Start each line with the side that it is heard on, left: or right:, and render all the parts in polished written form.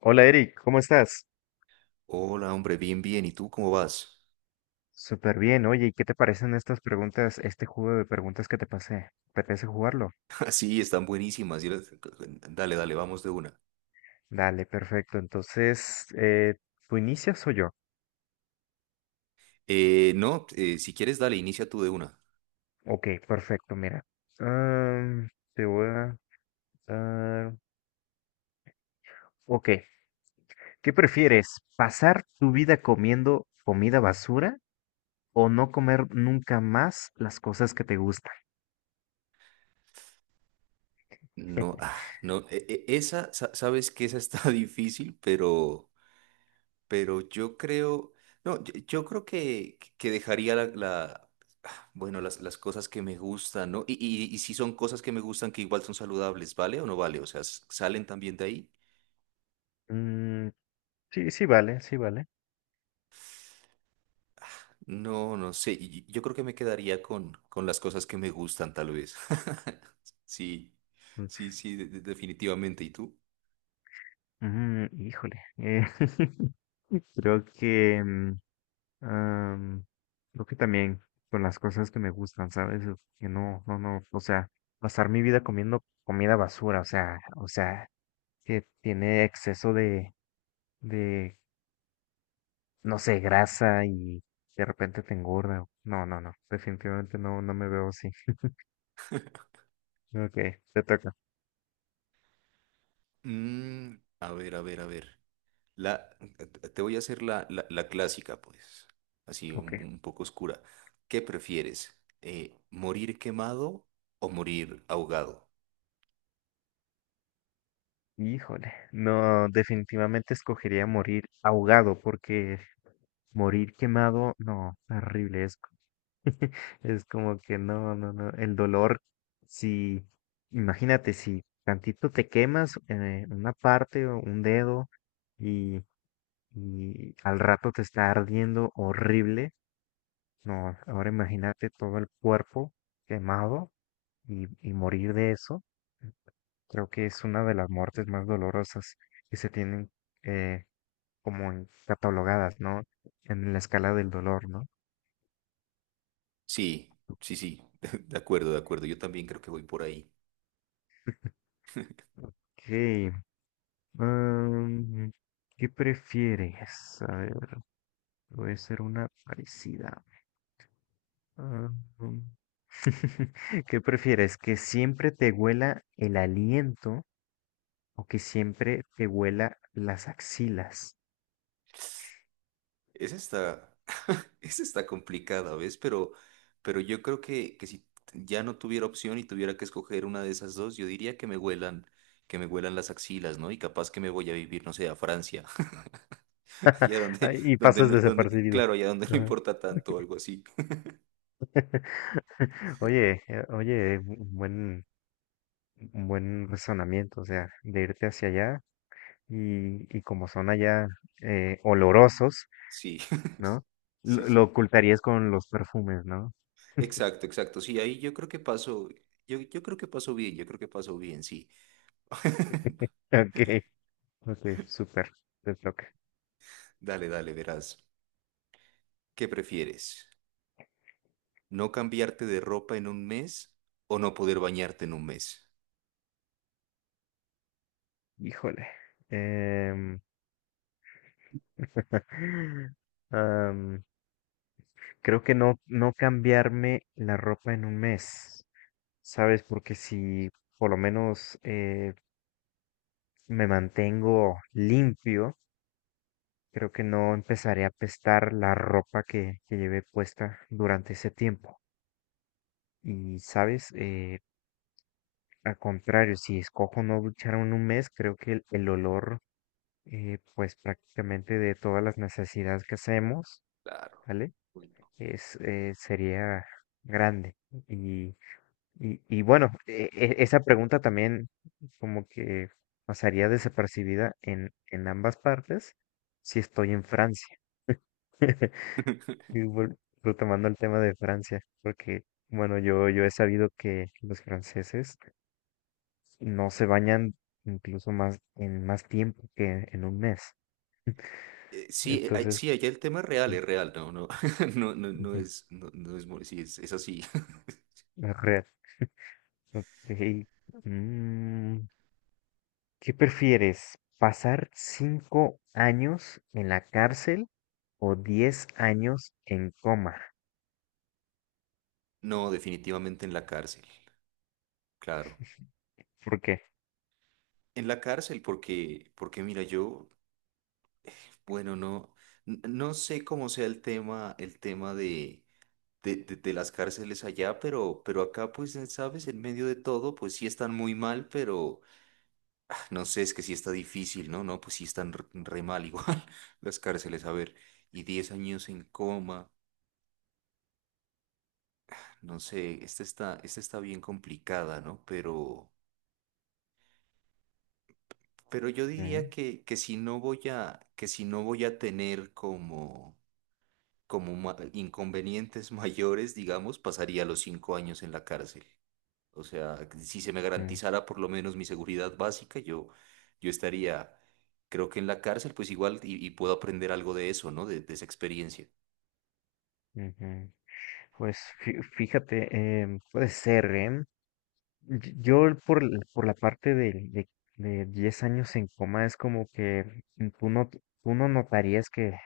left: Hola Eric, ¿cómo estás?
right: Hola, hombre, bien, bien. ¿Y tú cómo vas?
left: Súper bien, oye, ¿y qué te parecen estas preguntas, este juego de preguntas que te pasé? ¿Te apetece jugarlo?
right: Sí, están buenísimas. Dale, dale, vamos de una.
left: Dale, perfecto. Entonces, ¿tú inicias o yo?
right: No, si quieres, dale, inicia tú de una.
left: Ok, perfecto, mira. Am, te voy a dar. Ok, ¿qué prefieres? ¿Pasar tu vida comiendo comida basura o no comer nunca más las cosas que te gustan?
right: No, no, sabes que esa está difícil, pero, yo creo, no, yo creo que, dejaría bueno, las cosas que me gustan, ¿no? Y si son cosas que me gustan que igual son saludables, ¿vale o no vale? O sea, ¿salen también de ahí?
left: Mm, sí, sí, vale, sí, vale.
right: No, no sé. Yo creo que me quedaría con, las cosas que me gustan, tal vez. Sí,
left: Mm,
right: sí, sí, definitivamente. ¿Y tú?
left: mm, híjole. Creo que mm, Am, creo que también con las cosas que me gustan, ¿sabes? O que no, no, no, o sea, pasar mi vida comiendo comida basura, o sea, que tiene exceso de, de, no sé, grasa y de repente te engorda. No, no, no, definitivamente no, no me veo así. Ok, te toca.
right: Mm, a ver, a ver, a ver. La, te voy a hacer la clásica, pues. Así
left: Ok.
right: un poco oscura. ¿Qué prefieres? ¿Morir quemado o morir ahogado?
left: Híjole, no, definitivamente escogería morir ahogado porque morir quemado, no, terrible. Es como que no, no, no. El dolor, si, imagínate, si tantito te quemas una parte o un dedo y, al rato te está ardiendo horrible. No, ahora imagínate todo el cuerpo quemado y, morir de eso. Creo que es una de las muertes más dolorosas que se tienen eh, como catalogadas, ¿no? En la escala del dolor, ¿no?
right: Sí, sí, sí. De acuerdo, de acuerdo. Yo también creo que voy por ahí.
left: Sí, Am, ¿qué prefieres? A ver, voy a hacer una parecida. Am, ¿qué prefieres? ¿Que siempre te huela el aliento o que siempre te huela las axilas?
right: Es esta. Esa está complicada, ¿ves? Pero, yo creo que, si ya no tuviera opción y tuviera que escoger una de esas dos, yo diría que me huelan las axilas, ¿no? Y capaz que me voy a vivir, no sé, a Francia, allá
left: Ay, y pasas
right: donde,
left: desapercibido.
right: claro, allá donde no
left: Ajá.
right: importa tanto, o algo así.
left: Oye, un buen, razonamiento, o sea, de irte hacia allá y, como son allá olorosos,
right: Sí,
left: ¿no?
right: sí,
left: Lo
right: sí.
left: ocultarías con los perfumes, ¿no?
right: Exacto, exacto. Sí, ahí yo creo que paso, yo creo que paso bien, yo creo que paso bien, sí.
left: Ok, ok, súper, te toca.
right: Dale, dale, verás. ¿Qué prefieres? ¿No cambiarte de ropa en un mes o no poder bañarte en un mes?
left: Híjole. em, am, creo que no, no cambiarme la ropa en un mes, ¿sabes? Porque si por lo menos me mantengo limpio, creo que no empezaré a apestar la ropa que llevé puesta durante ese tiempo. Y, ¿sabes? Al contrario, si escojo no ducharme en un mes, creo que el olor, pues prácticamente de todas las necesidades que hacemos,
right: Claro.
left: ¿vale?
right: Uy, no.
left: Sería grande. Y, y bueno, esa pregunta también como que pasaría desapercibida en ambas partes si estoy en Francia. Y retomando el tema de Francia, porque, bueno, yo he sabido que los franceses no se bañan incluso más en más tiempo que en un mes.
right: Sí,
left: Entonces,
right: sí, allá el tema
left: mm,
right: es real, no, no, no, no, no
left: ujú,
right: es, no, no es, sí, es así.
left: es real. Ok. Mm, ¿qué prefieres? ¿Pasar 5 años en la cárcel o 10 años en coma?
right: No, definitivamente en la cárcel, claro.
left: ¿Por qué?
right: En la cárcel, porque, mira, yo, bueno, no, no sé cómo sea el tema, de, de las cárceles allá, pero, acá, pues, sabes, en medio de todo, pues sí están muy mal, pero, No sé, es que sí está difícil, ¿no? No, pues sí están re mal igual las cárceles, a ver, y 10 años en coma, no sé, esta está bien complicada, ¿no? Pero, yo diría
left: Mm,
right: que si no voy a tener como inconvenientes mayores, digamos, pasaría los 5 años en la cárcel. O sea, si se me
left: mm,
right: garantizara por lo menos mi seguridad básica, yo estaría, creo que en la cárcel, pues igual, y puedo aprender algo de eso, ¿no? De esa experiencia.
left: ujú. Pues fíjate, puede ser, ¿eh? Yo por la parte de 10 años en coma es como que tú no notarías que,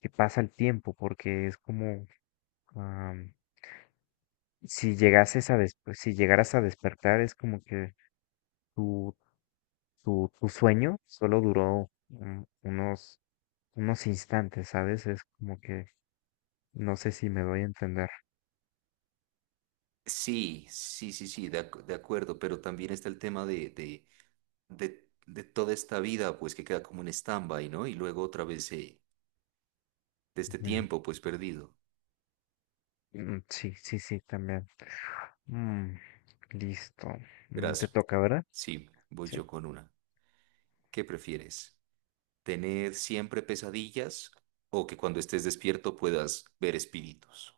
left: que pasa el tiempo porque es como am, si llegases a des- pues, si llegaras a despertar es como que tu, tu sueño solo duró unos instantes, ¿sabes? Es como que no sé si me doy a entender.
right: Sí, sí, sí, sí, de acuerdo, pero también está el tema de toda esta vida, pues que queda como en stand-by, ¿no? Y luego otra vez de este
left: Ujú.
right: tiempo, pues perdido.
left: Mm, sí, sí, sí, también. Mm, listo. Mm, te
right: Verás,
left: toca, ¿verdad?
right: sí, voy
left: Sí.
right: yo con una. ¿Qué prefieres? ¿Tener siempre pesadillas o que cuando estés despierto puedas ver espíritus?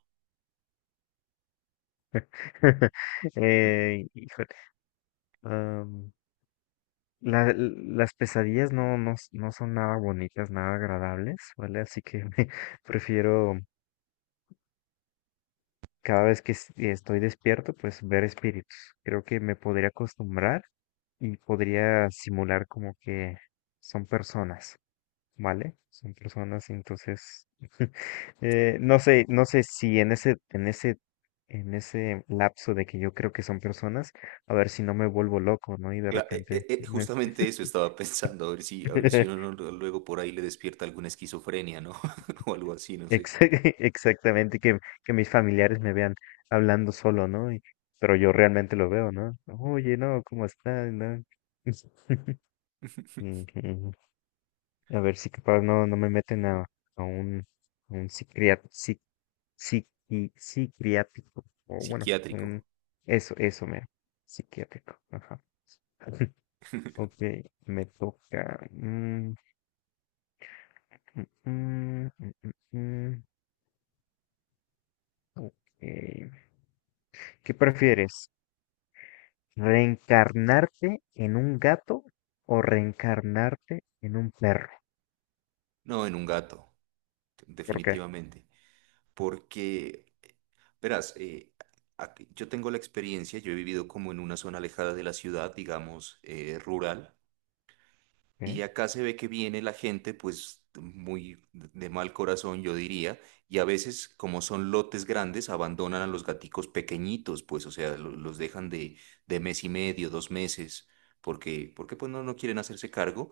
left: Híjole, am, la- las pesadillas no son nada bonitas, nada agradables, ¿vale? Así que prefiero cada vez que estoy despierto, pues ver espíritus. Creo que me podría acostumbrar y podría simular como que son personas. ¿Vale? Son personas, entonces, no sé, no sé si en ese lapso de que yo creo que son personas, a ver si no me vuelvo loco, ¿no? Y de
right: Cla- eh,
left: repente,
right: eh, eh, justamente eso estaba pensando, a ver si uno no, luego por ahí le despierta alguna esquizofrenia, ¿no? O algo así, no sé.
left: ex- exactamente, que mis familiares me vean hablando solo, ¿no? Pero yo realmente lo veo, ¿no? Oye, no, ¿cómo estás? ¿No? Ujú. A ver si capaz no me meten a un, a un psiquiatra, psiquiátrico, o bueno,
right: Psiquiátrico.
left: eso, eso, mero, psiquiátrico, ajá. Ok, me toca. Mm, mm, mm, mm, mm, mm, ok. ¿Qué prefieres? ¿Reencarnarte en un gato o reencarnarte en un perro?
right: No, en un gato,
left: ¿Por qué?
right: definitivamente. Porque, verás, yo tengo la experiencia, yo he vivido como en una zona alejada de la ciudad, digamos, rural. Y
left: ¿Eh?
right: acá se ve que viene la gente, pues muy de mal corazón, yo diría, y a veces, como son lotes grandes, abandonan a los gaticos pequeñitos, pues, o sea, los dejan de mes y medio, 2 meses, porque, pues no, quieren hacerse cargo,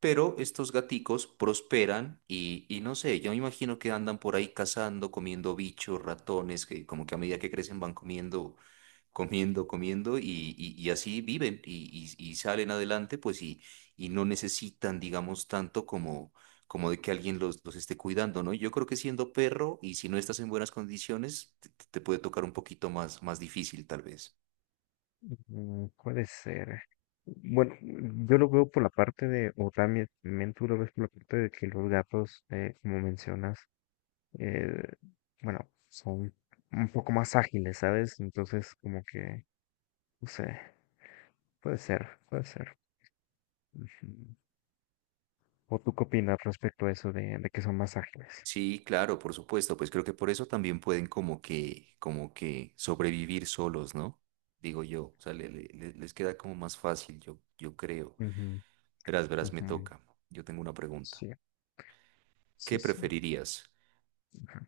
right: pero estos gaticos prosperan y no sé, yo me imagino que andan por ahí cazando, comiendo bichos, ratones, que como que a medida que crecen van comiendo comiendo, comiendo y así viven y salen adelante, pues y no necesitan, digamos, tanto como de que alguien los esté cuidando, ¿no? Yo creo que siendo perro y si no estás en buenas condiciones, te puede tocar un poquito más, más difícil tal vez.
left: Mm, puede ser. Bueno, yo lo veo por la parte de, o también tú lo ves por la parte de que los gatos, como mencionas, eh, bueno, son un poco más ágiles, ¿sabes? Entonces, como que, no sé, puede ser, puede ser. Ujú. ¿O tú qué opinas respecto a eso de, que son más ágiles?
right: Sí, claro, por supuesto, pues creo que por eso también pueden como que sobrevivir solos, ¿no? Digo yo, o sea, les queda como más fácil, yo creo. Verás, verás, me
left: Ujú, ujú.
right: toca. Yo tengo una pregunta.
left: Sí,
right: ¿Qué
left: sí, sí.
right: preferirías?
left: Ujú.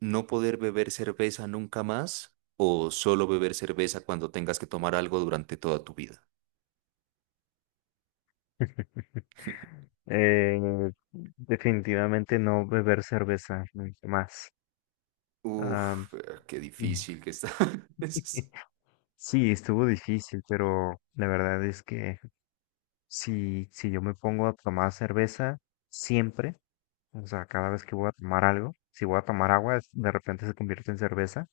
right: ¿No poder beber cerveza nunca más o solo beber cerveza cuando tengas que tomar algo durante toda tu vida?
left: Eh, definitivamente no beber cerveza nunca más. Ah,
right: Uf, qué
left: mm.
right: difícil que está. Es
left: Sí, estuvo difícil, pero la verdad es que si yo me pongo a tomar cerveza siempre, o sea, cada vez que voy a tomar algo, si voy a tomar agua, de repente se convierte en cerveza,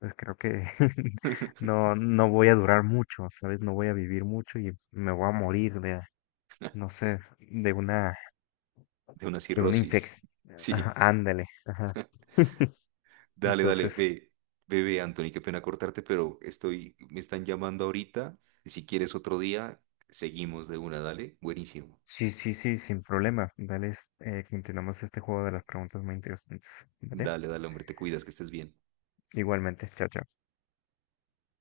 left: pues creo que no voy a durar mucho, ¿sabes? No voy a vivir mucho y me voy a morir de, no sé, de una,
right: De una
left: de una
right: cirrosis.
left: infección. Ajá,
right: Sí,
left: ándale, ajá.
right: dale, dale,
left: Entonces,
right: ve, bebé, Anthony, qué pena cortarte, pero me están llamando ahorita. Y si quieres otro día, seguimos de una, dale. Buenísimo.
left: sí, sí, sí, sin problema. Dale, continuamos este juego de las preguntas muy interesantes, ¿vale?
right: Dale, dale, hombre, te cuidas, que estés bien.
left: Igualmente, chao, chao.